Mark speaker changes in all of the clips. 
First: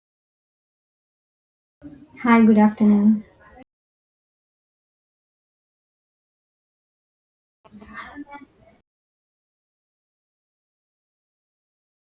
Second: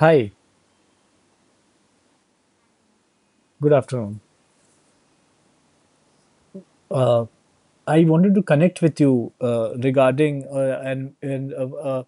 Speaker 1: Hi,
Speaker 2: Hi, good afternoon.
Speaker 1: good afternoon. Uh, I wanted to connect with you regarding an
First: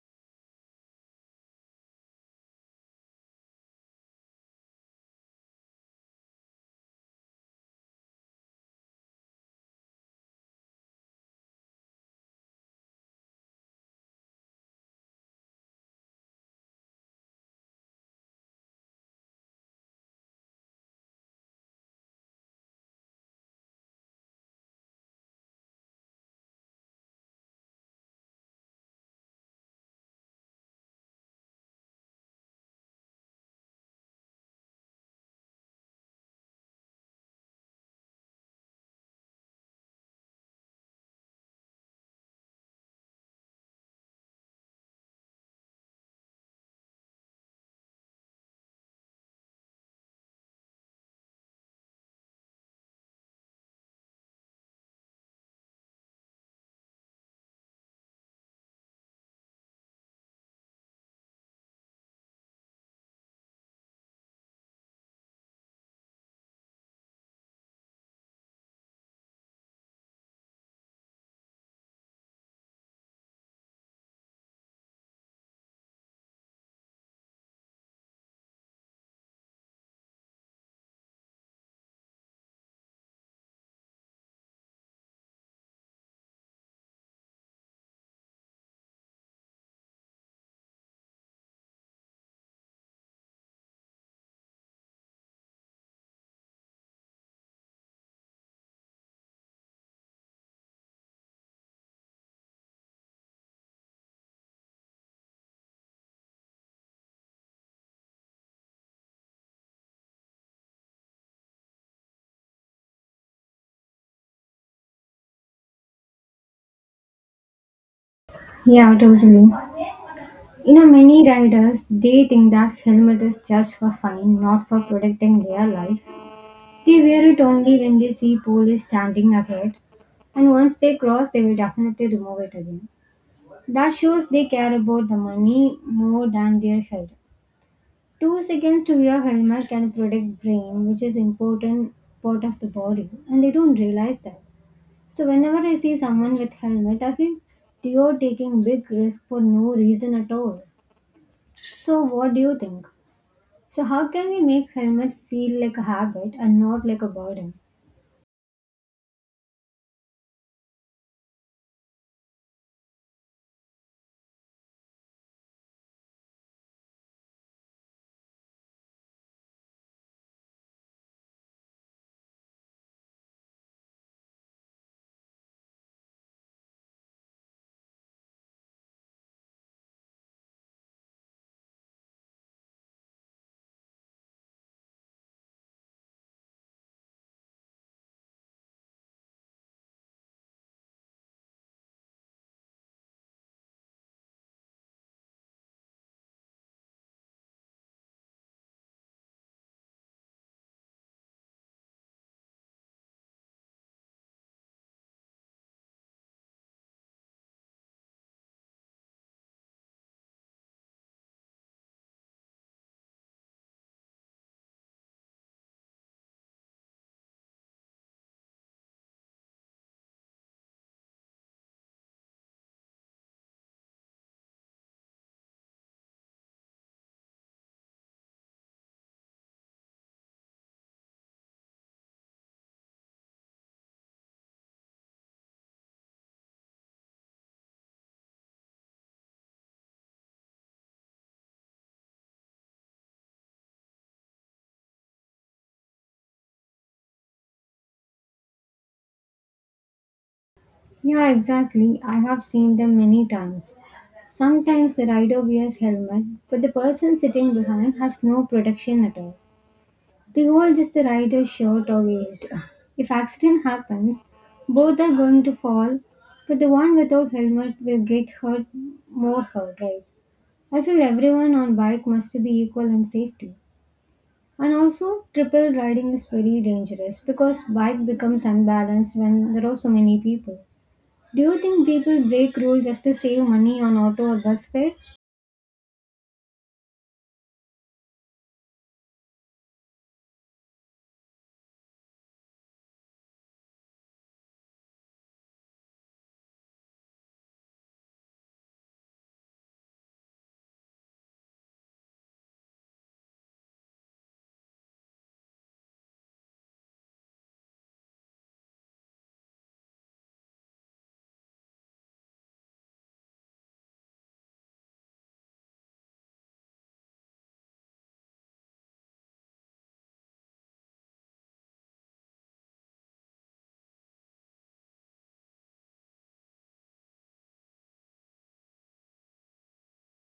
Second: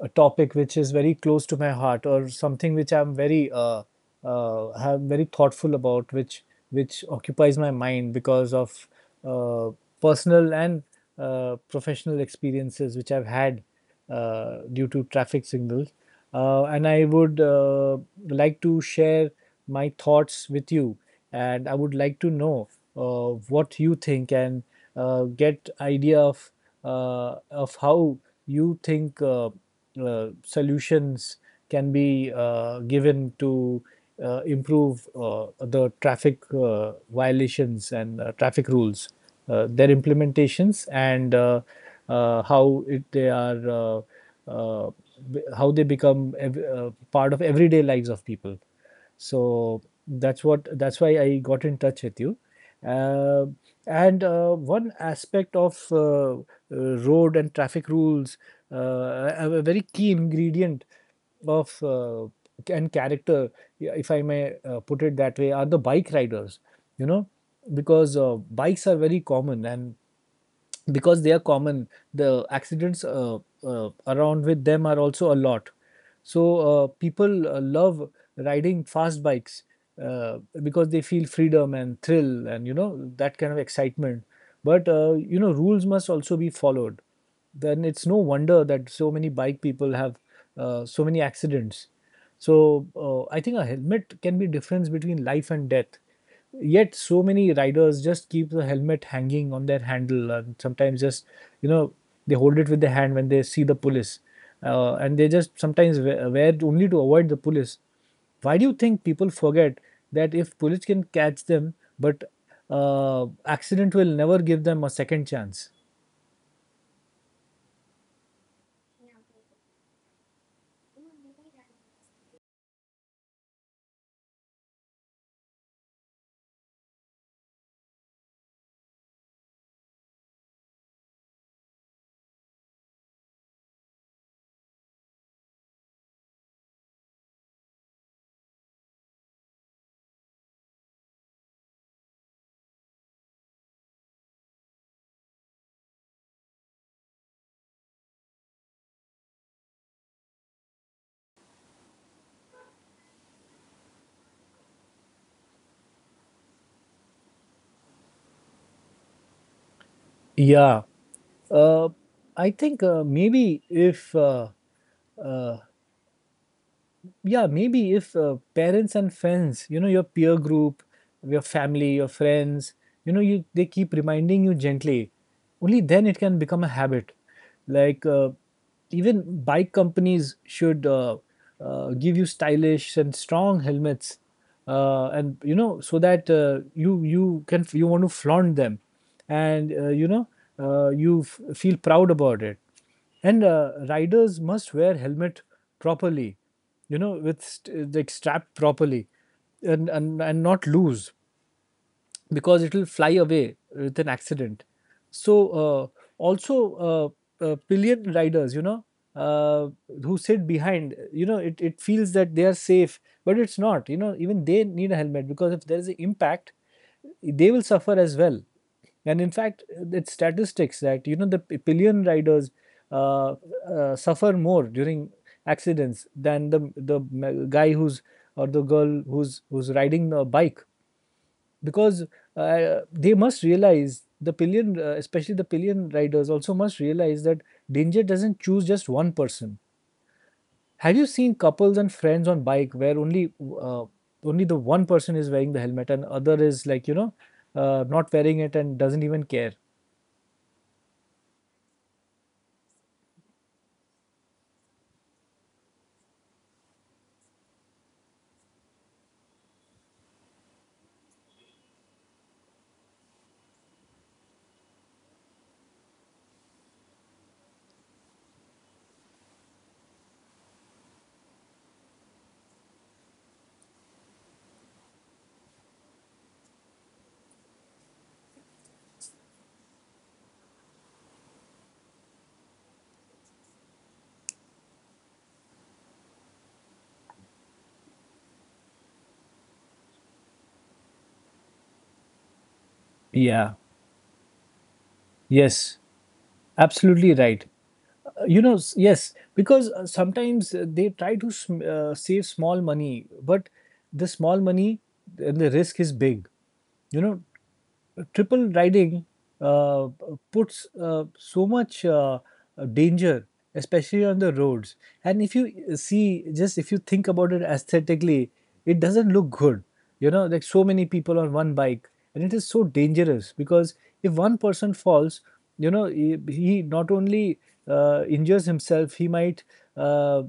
Speaker 1: a topic which is very close to my heart, or something which I'm very have very thoughtful about, which occupies my mind because of uh, personal and professional experiences which I've had due to traffic signals, and I would like to share my thoughts with you, and I would like to know what you think and get idea of how you think solutions can be given to improve the traffic violations and traffic rules, their implementations, and how they are uh, how they become part of everyday lives of people. So that's why I got in touch with you. Uh, and one aspect of road and traffic rules, a very key ingredient of and character, yeah, if I may put it that way, are the bike riders. You know, because bikes are very common, and because they are common, the accidents around with them are also a lot. So people love riding fast bikes uh, because they feel freedom and thrill and you know that kind of excitement, but you know rules must also be followed. Then it's no wonder that so many bike people have so many accidents. So I think a helmet can be difference between life and death. Yet so many riders just keep the helmet hanging on their handle, and sometimes just you know they hold it with their hand when they see the police, and they just sometimes wear it only to avoid the police. Why do you think people forget that if police can catch them, but accident will never give them a second chance?
Speaker 2: Yeah, totally. You know, many riders they think that helmet is just for fun, not for protecting their life. They wear it only when they see police standing ahead, and once they cross, they will definitely remove it again. That shows they care about the money more than their health. 2 seconds to wear helmet can protect brain, which is important part of the body, and they don't realize that. So whenever I see someone with helmet, I feel you're taking big risk for no reason at all. So what do you think? So how can we make helmet feel like a habit and not like a burden?
Speaker 1: Yeah, uh, I think maybe if uh, yeah maybe if parents and friends, you know, your peer group, your family, your friends, you know you they keep reminding you gently, only then it can become a habit. Like even bike companies should give you stylish and strong helmets, and you know, so that you can, you want to flaunt them. And you know, you feel proud about it. And riders must wear helmet properly, you know, with like strapped properly, and not loose, because it will fly away with an accident. So also, pillion riders, you know, uh, who sit behind, you know, it feels that they are safe, but it's not. You know, even they need a helmet because if there is an impact, they will suffer as well. And in fact, it's statistics that you know the pillion riders uh, suffer more during accidents than the guy who's, or the girl who's riding a bike, because they must realize, the pillion especially the pillion riders also must realize that danger doesn't choose just one person. Have you seen couples and friends on bike where only uh, only the one person is wearing the helmet and other is, like, you know, not wearing it and doesn't even care?
Speaker 2: Yeah, exactly. I have seen them many times. Sometimes the rider wears helmet, but the person sitting behind has no protection at all. They goal just the rider short or eased. If accident happens, both are going to fall, but the one without helmet will get hurt more hurt, right? I feel everyone on bike must be equal in safety. And also triple riding is very dangerous because bike becomes unbalanced when there are so many people. Do you think people break rules just to save money on auto or bus fare?
Speaker 1: Yeah, yes, absolutely right. You know, yes, because sometimes they try to save small money, but the small money and the risk is big, you know. Triple riding uh, puts so much danger, especially on the roads. And if you see, just if you think about it aesthetically, it doesn't look good, you know, like so many people on one bike. And it is so dangerous because if one person falls, you know, he not only injures himself, he might uh,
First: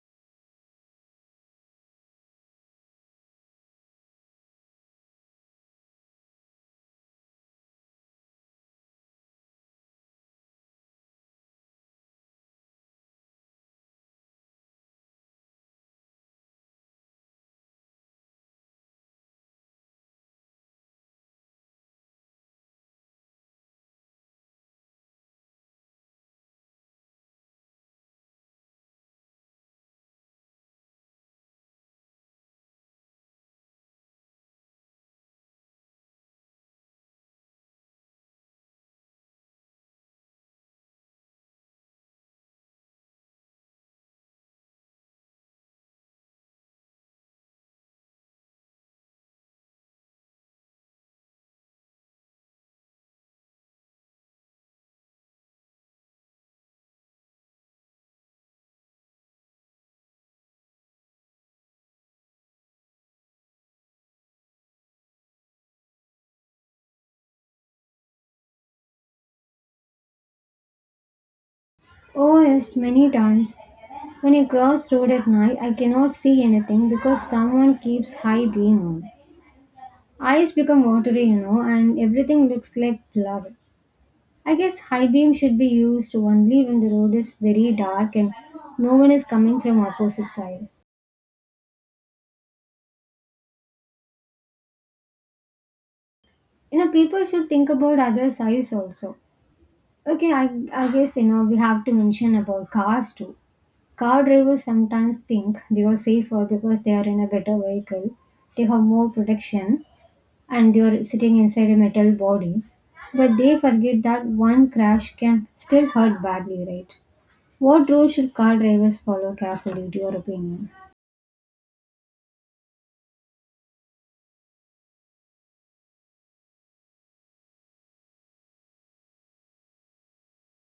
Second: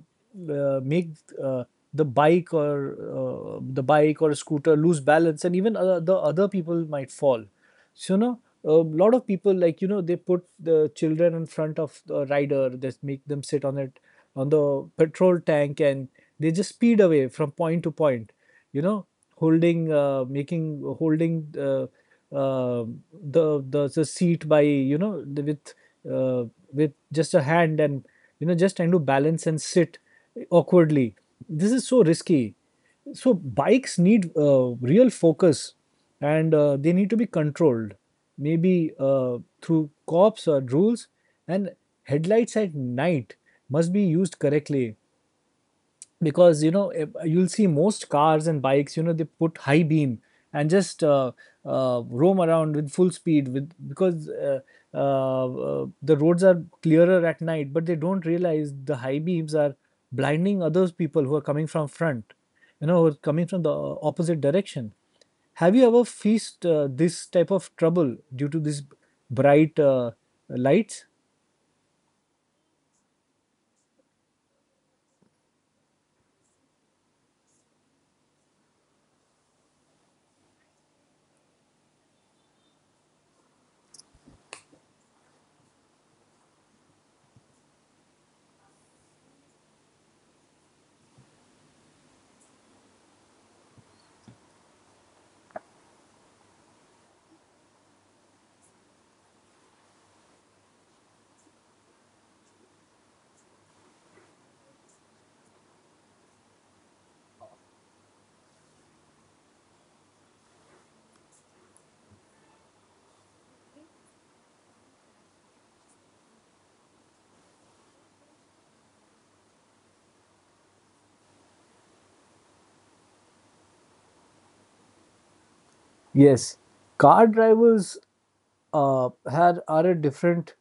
Speaker 1: make uh, the bike or scooter lose balance, and even the other people might fall. So now a lot of people, like you know, they put the children in front of the rider. They make them sit on it, on the petrol tank, and they just speed away from point to point, you know, holding uh, the seat by, you know, uh, with just a hand, and you know, just trying to balance and sit awkwardly. This is so risky. So bikes need real focus, and they need to be controlled, maybe through cops or rules. And headlights at night must be used correctly, because you know, you'll see most cars and bikes, you know, they put high beam and just roam around with full speed with, because the roads are clearer at night, but they don't realize the high beams are blinding others, people who are coming from front, you know, who are coming from the opposite direction. Have you ever faced this type of trouble due to this bright lights?
Speaker 2: Oh, yes, many times. When I cross road at night, I cannot see anything because someone keeps high beam on. Eyes become watery, you know, and everything looks like blur. I guess high beam should be used only when the road is very dark and no one is coming from opposite side. You know, people should think about other sides also. Okay, I guess, you know, we have to mention about cars too. Car drivers sometimes think they are safer because they are in a better vehicle. They have more protection and they're sitting inside a metal body. But they forget that one crash can still hurt badly, right? What rule should car drivers follow carefully, to your opinion?
Speaker 1: Yes, car drivers had are a different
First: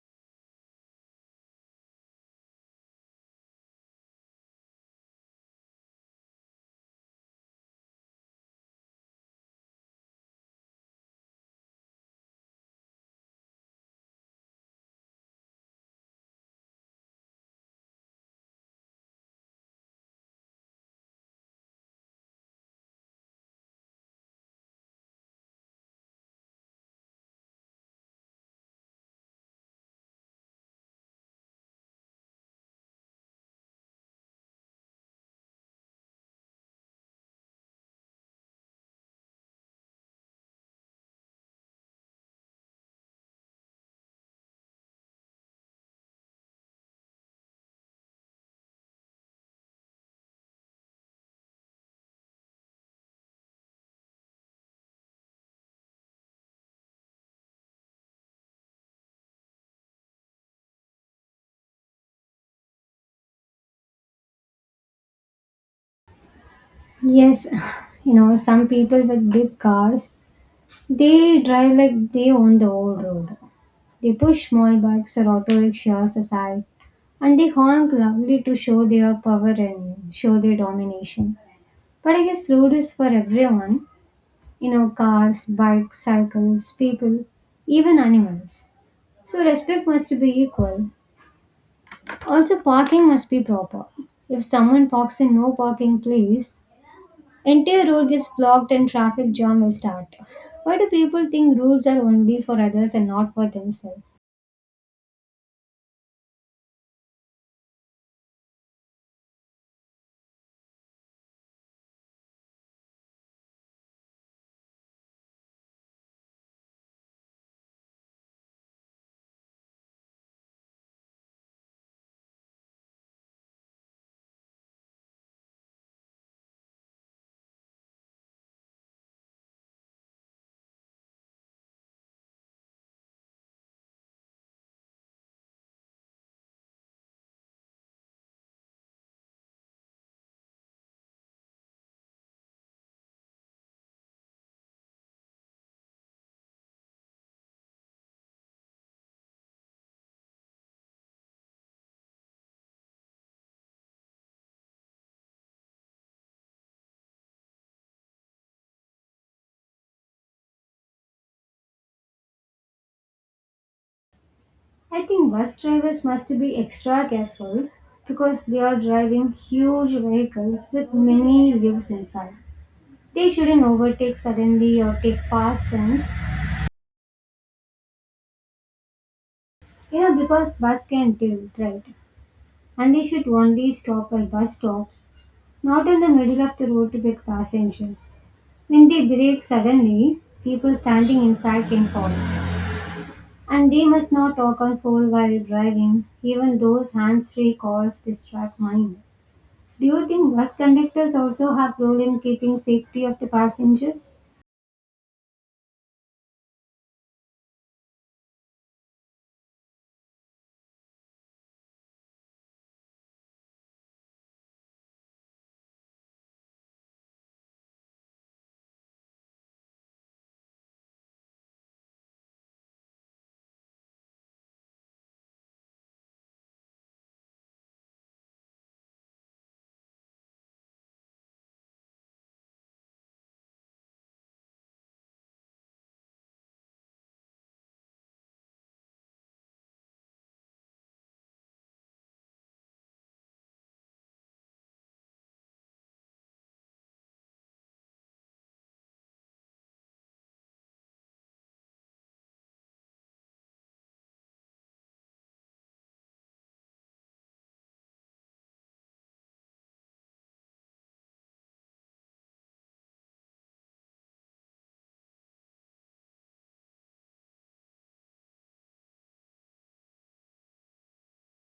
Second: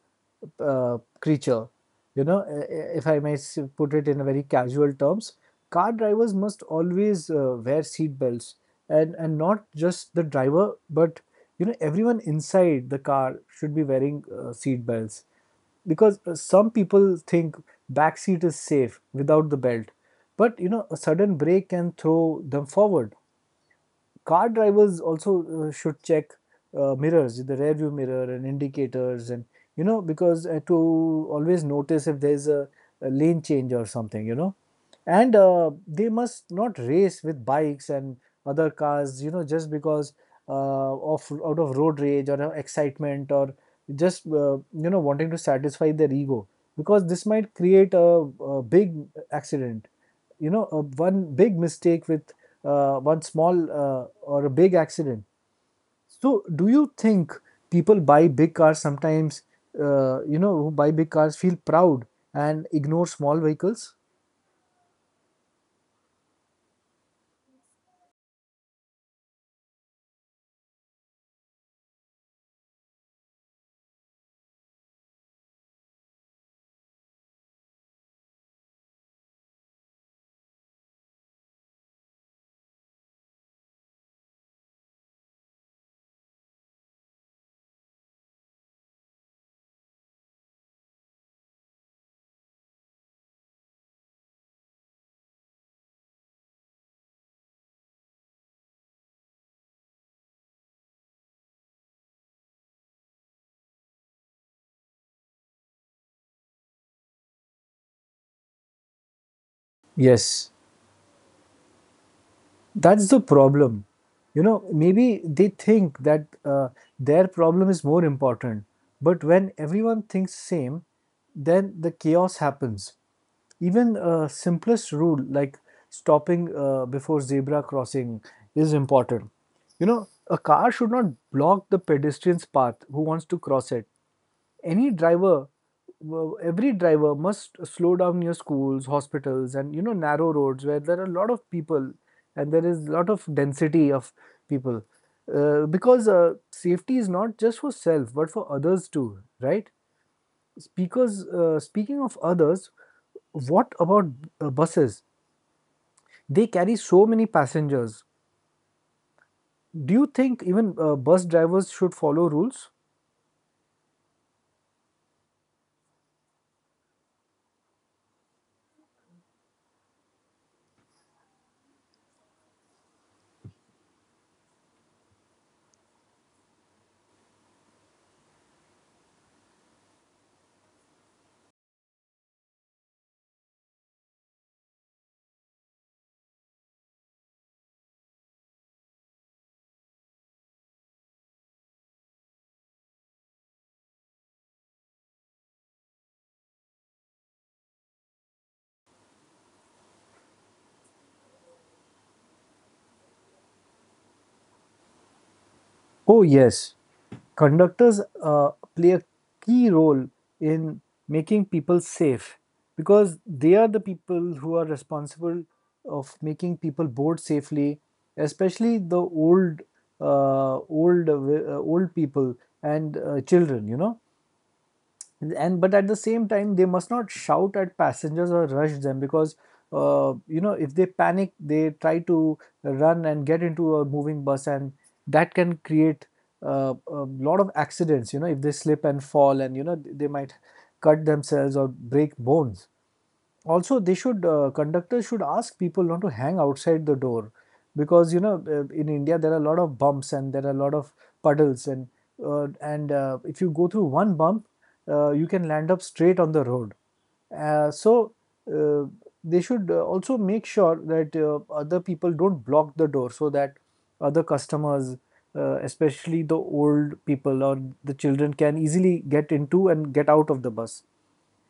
Speaker 1: creature. You know, if I may put it in a very casual terms, car drivers must always wear seat belts, and not just the driver, but you know everyone inside the car should be wearing seat belts, because some people think back seat is safe without the belt, but you know a sudden brake can throw them forward. Car drivers also should check mirrors, the rear view mirror and indicators, and you know, because to always notice if there's a lane change or something, you know. And they must not race with bikes and other cars, you know, just because uh, of out of road rage, or excitement, or just you know wanting to satisfy their ego, because this might create a big accident, you know. One big mistake with one small or a big accident. So do you think people buy big cars sometimes, you know, who buy big cars feel proud and ignore small vehicles?
Speaker 2: Yes, you know, some people with big cars, they drive like they own the whole road. They push small bikes or auto rickshaws aside and they honk loudly to show their power and show their domination. But I guess road is for everyone, you know, cars, bikes, cycles, people, even animals. So respect must be equal. Also, parking must be proper. If someone parks in no parking place, entire road gets blocked and traffic jam will start. Why do people think rules are only for others and not for themselves?
Speaker 1: Yes, that's the problem. You know, maybe they think that their problem is more important. But when everyone thinks same, then the chaos happens. Even a simplest rule like stopping before zebra crossing is important. You know, a car should not block the pedestrian's path who wants to cross it. any driver every driver must slow down near schools, hospitals, and you know narrow roads where there are a lot of people, and there is a lot of density of people, because safety is not just for self, but for others too, right? speakers Speaking of others, what about buses? They carry so many passengers. Do you think even bus drivers should follow rules?
Speaker 2: I think bus drivers must be extra careful because they are driving huge vehicles with many lives inside. They shouldn't overtake suddenly or take fast turns. You know, because bus can tilt, right? And they should only stop at bus stops, not in the middle of the road to pick passengers. When they brake suddenly, people standing inside can fall. And they must not talk on phone while driving, even those hands-free calls distract mind. Do you think bus conductors also have role in keeping safety of the passengers?
Speaker 1: Oh, yes. Conductors play a key role in making people safe, because they are the people who are responsible of making people board safely, especially the old, old people and children. You know, and but at the same time they must not shout at passengers or rush them, because you know if they panic they try to run and get into a moving bus, and that can create a lot of accidents, you know, if they slip and fall, and you know they might cut themselves or break bones. Also they should conductors should ask people not to hang outside the door, because you know in india there are a lot of bumps, and there are a lot of puddles, and if you go through one bump, you can land up straight on the road. Uh, so uh, they should also make sure that other people don't block the door, so that other customers, especially the old people or the children, can easily get into and get out of the bus.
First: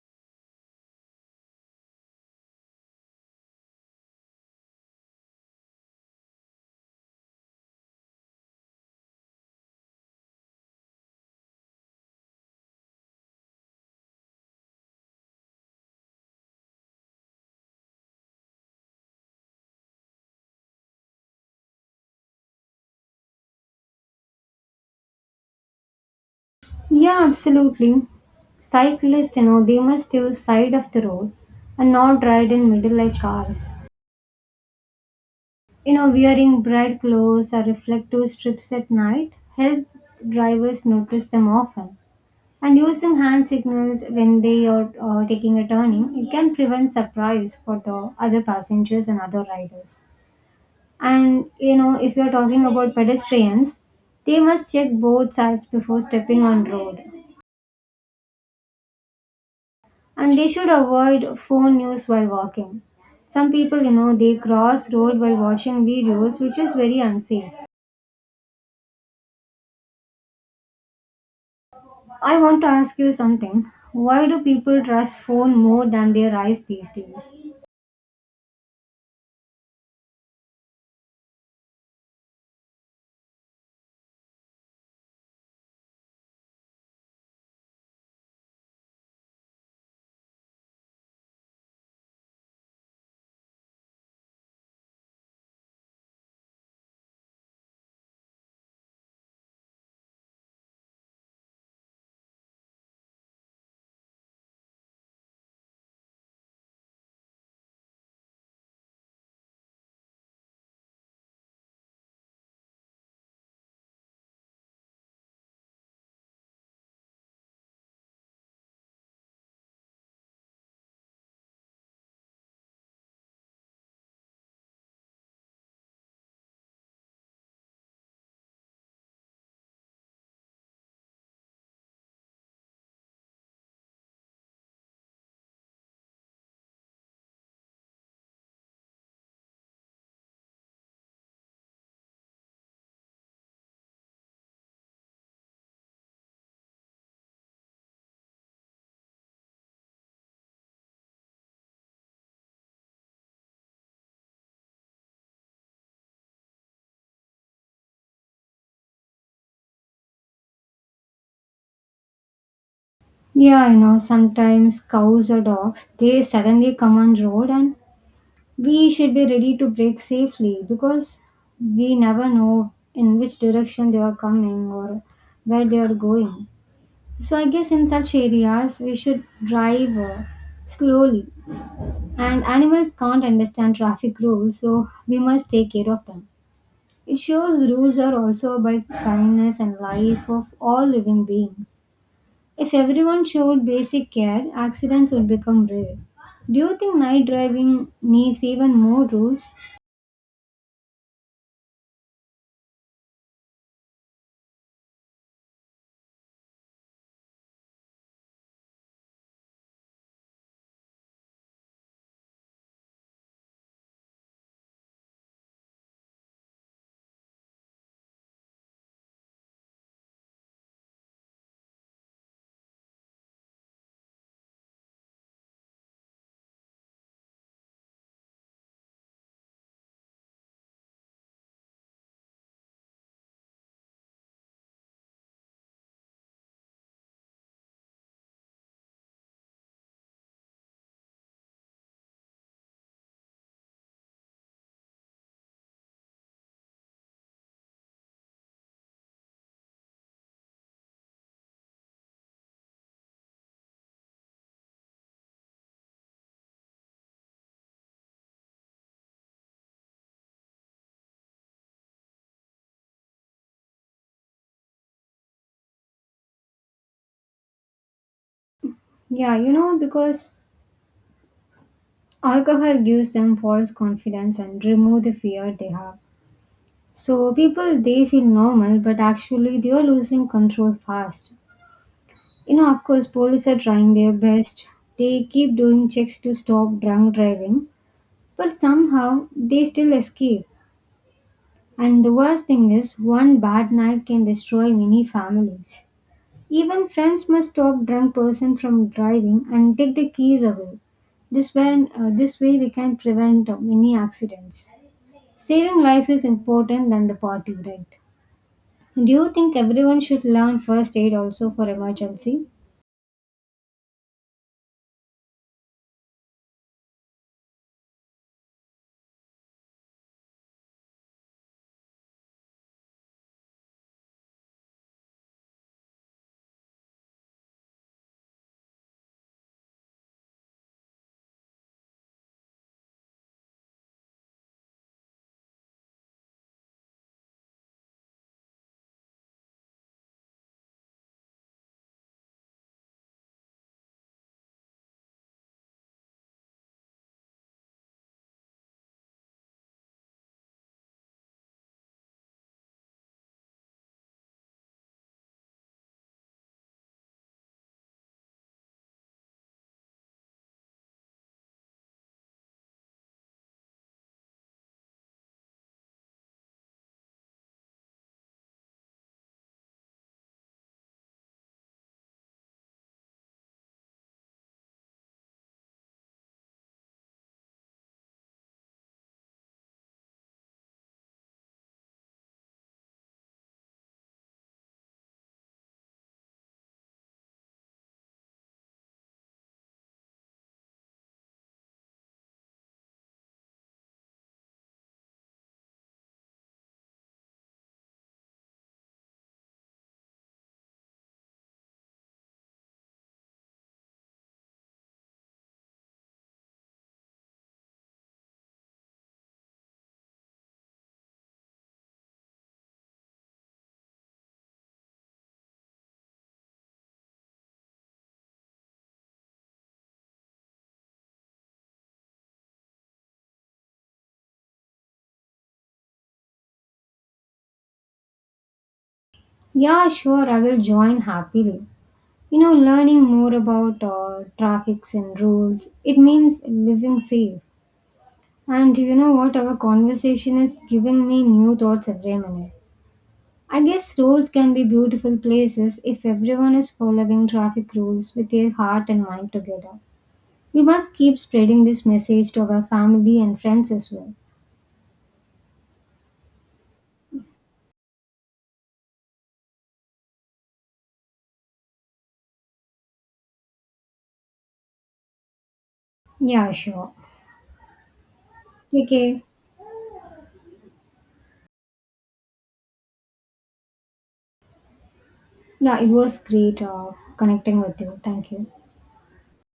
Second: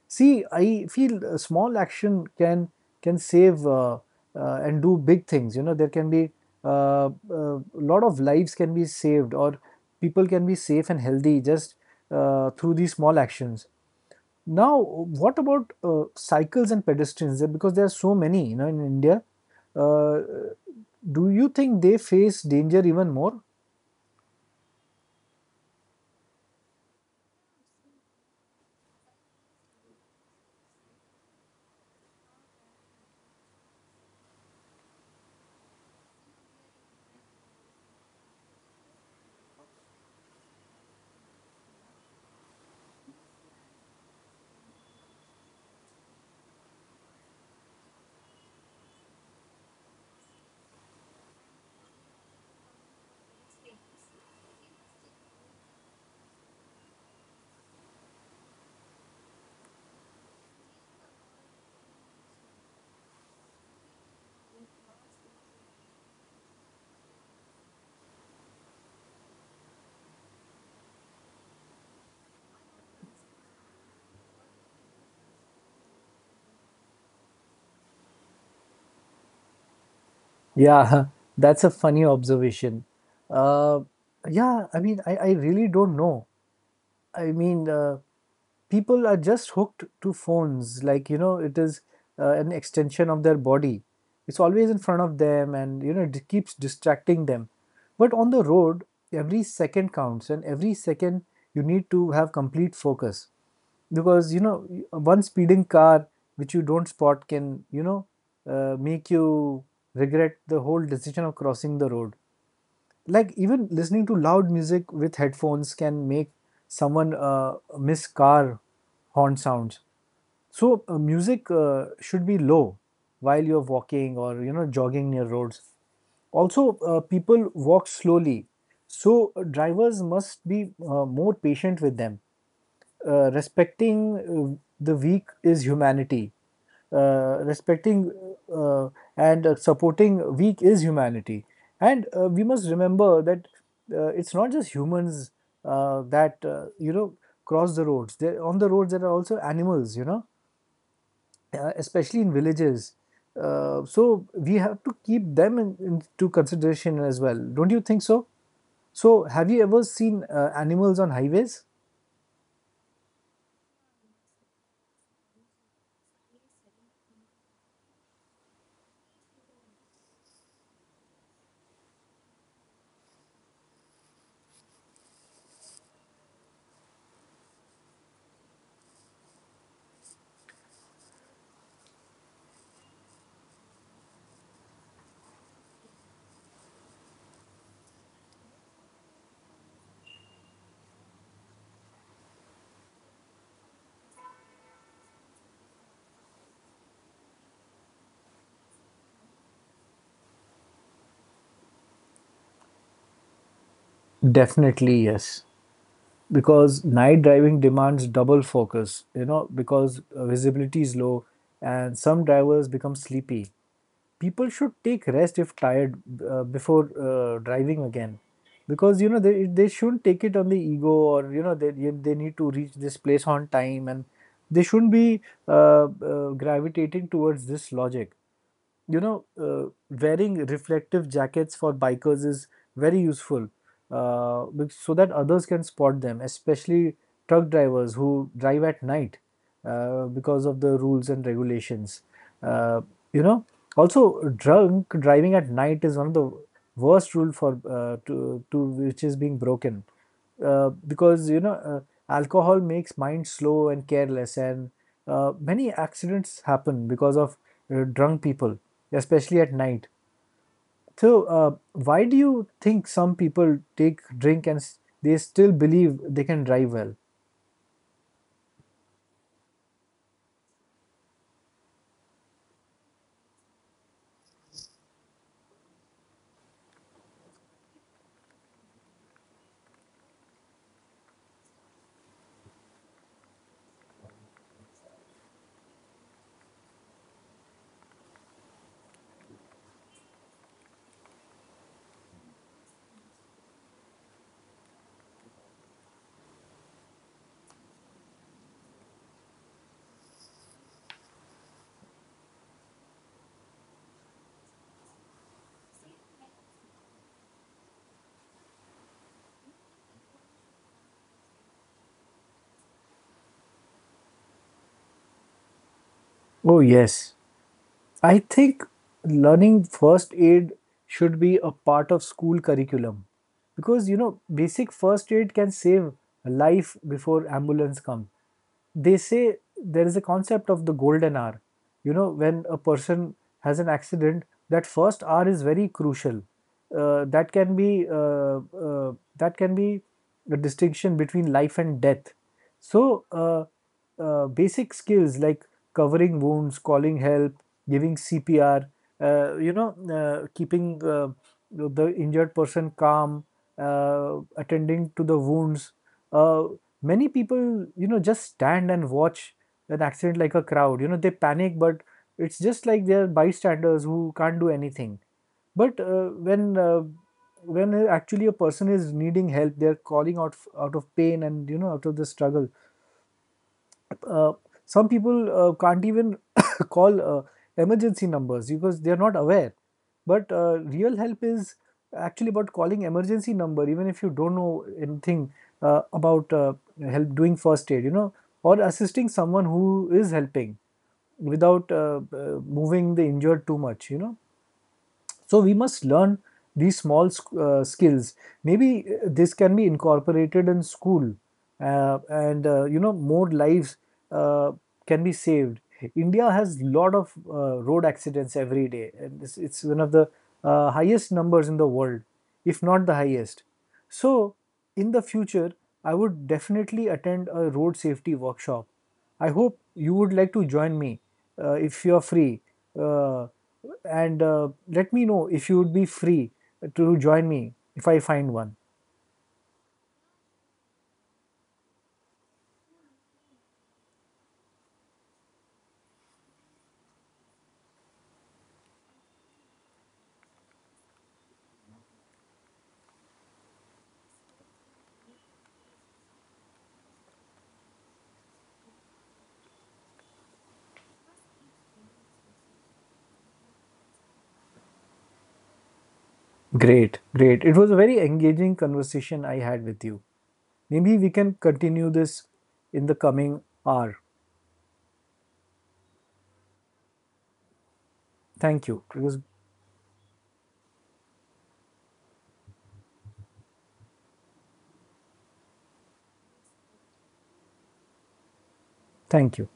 Speaker 1: See, I feel a small action can save and do big things. You know, there can be a lot of lives can be saved, or people can be safe and healthy just through these small actions. Now, what about cycles and pedestrians? Because there are so many, you know, in India. Uh, do you think they face danger even more?
Speaker 2: Yeah, absolutely. Cyclists, you know, they must use side of the road and not ride in middle like cars. You know, wearing bright clothes or reflective strips at night help drivers notice them often. And using hand signals when they are taking a turning, it can prevent surprise for the other passengers and other riders. And you know, if you're talking about pedestrians, they must check both sides before stepping on road. And they should avoid phone use while walking. Some people, you know, they cross road while watching videos, which is very unsafe. I want to ask you something. Why do people trust phone more than their eyes these days?
Speaker 1: Yeah, that's a funny observation. Uh, yeah, I mean, I really don't know. I mean, people are just hooked to phones. Like, you know, it is an extension of their body. It's always in front of them, and, you know, it keeps distracting them. But on the road, every second counts, and every second you need to have complete focus because, you know, one speeding car which you don't spot can, make you regret the whole decision of crossing the road. Like, even listening to loud music with headphones can make someone miss car horn sounds. So music should be low while you're walking or, you know, jogging near roads. Also, people walk slowly, so drivers must be more patient with them. Uh, respecting the weak is humanity. Respecting uh, and supporting weak is humanity. And we must remember that it's not just humans that cross the roads. There, on the roads, there are also animals, you know, especially in villages. So we have to keep them into consideration as well. Don't you think so? So have you ever seen animals on highways?
Speaker 2: Yeah, you know, sometimes cows or dogs, they suddenly come on road and we should be ready to brake safely because we never know in which direction they are coming or where they are going. So I guess in such areas we should drive slowly, and animals can't understand traffic rules so we must take care of them. It shows rules are also about kindness and life of all living beings. If everyone showed basic care, accidents would become rare. Do you think night driving needs even more rules?
Speaker 1: Definitely yes. Because night driving demands double focus, you know, because visibility is low and some drivers become sleepy. People should take rest if tired, before driving again, because, you know, they shouldn't take it on the ego, or, you know, they need to reach this place on time, and they shouldn't be gravitating towards this logic. You know, wearing reflective jackets for bikers is very useful, so that others can spot them, especially truck drivers who drive at night, because of the rules and regulations. uh, you know, Also, drunk driving at night is one of the worst rule for to which is being broken, because, you know, alcohol makes mind slow and careless, and many accidents happen because of drunk people, especially at night. So, why do you think some people take drink and they still believe they can drive well?
Speaker 2: Yeah, you know, because alcohol gives them false confidence and remove the fear they have. So people they feel normal, but actually they are losing control fast. You know, of course, police are trying their best. They keep doing checks to stop drunk driving, but somehow they still escape. And the worst thing is, one bad night can destroy many families. Even friends must stop drunk person from driving and take the keys away. This way we can prevent many accidents. Saving life is important than the party, right? Do you think everyone should learn first aid also for emergency?
Speaker 1: Oh yes, I think learning first aid should be a part of school curriculum, because, you know, basic first aid can save a life before ambulance come. They say there is a concept of the golden hour. You know, when a person has an accident, that first hour is very crucial. That can be a distinction between life and death. So, basic skills like covering wounds, calling help, giving CPR, keeping the injured person calm, attending to the wounds. Uh, Many people, you know, just stand and watch an accident like a crowd. You know, they panic, but it's just like they're bystanders who can't do anything. But when actually a person is needing help, they're calling out out of pain, and, you know, out of the struggle, uh, some people can't even call emergency numbers because they are not aware. But real help is actually about calling emergency number, even if you don't know anything about help doing first aid, you know, or assisting someone who is helping without moving the injured too much, you know. So we must learn these small skills. Maybe this can be incorporated in school, and, you know, more lives uh, can be saved. India has lot of road accidents every day, and it's one of the highest numbers in the world, if not the highest. So in the future, I would definitely attend a road safety workshop. I hope you would like to join me if you are free. Uh, and let me know if you would be free to join me if I find one.
Speaker 2: Yeah, sure, I will join happily. You know, learning more about traffics and rules, it means living safe. And do you know what? Our conversation has given me new thoughts every minute. I guess roads can be beautiful places if everyone is following traffic rules with their heart and mind together. We must keep spreading this message to our family and friends as well.
Speaker 1: Great, great. It was a very engaging conversation I had with you. Maybe we can continue this in the coming hour.
Speaker 2: Yeah, sure.
Speaker 1: Thank you. It was,
Speaker 2: Okay. Yeah, it was great connecting with you. Thank you.
Speaker 1: thank you.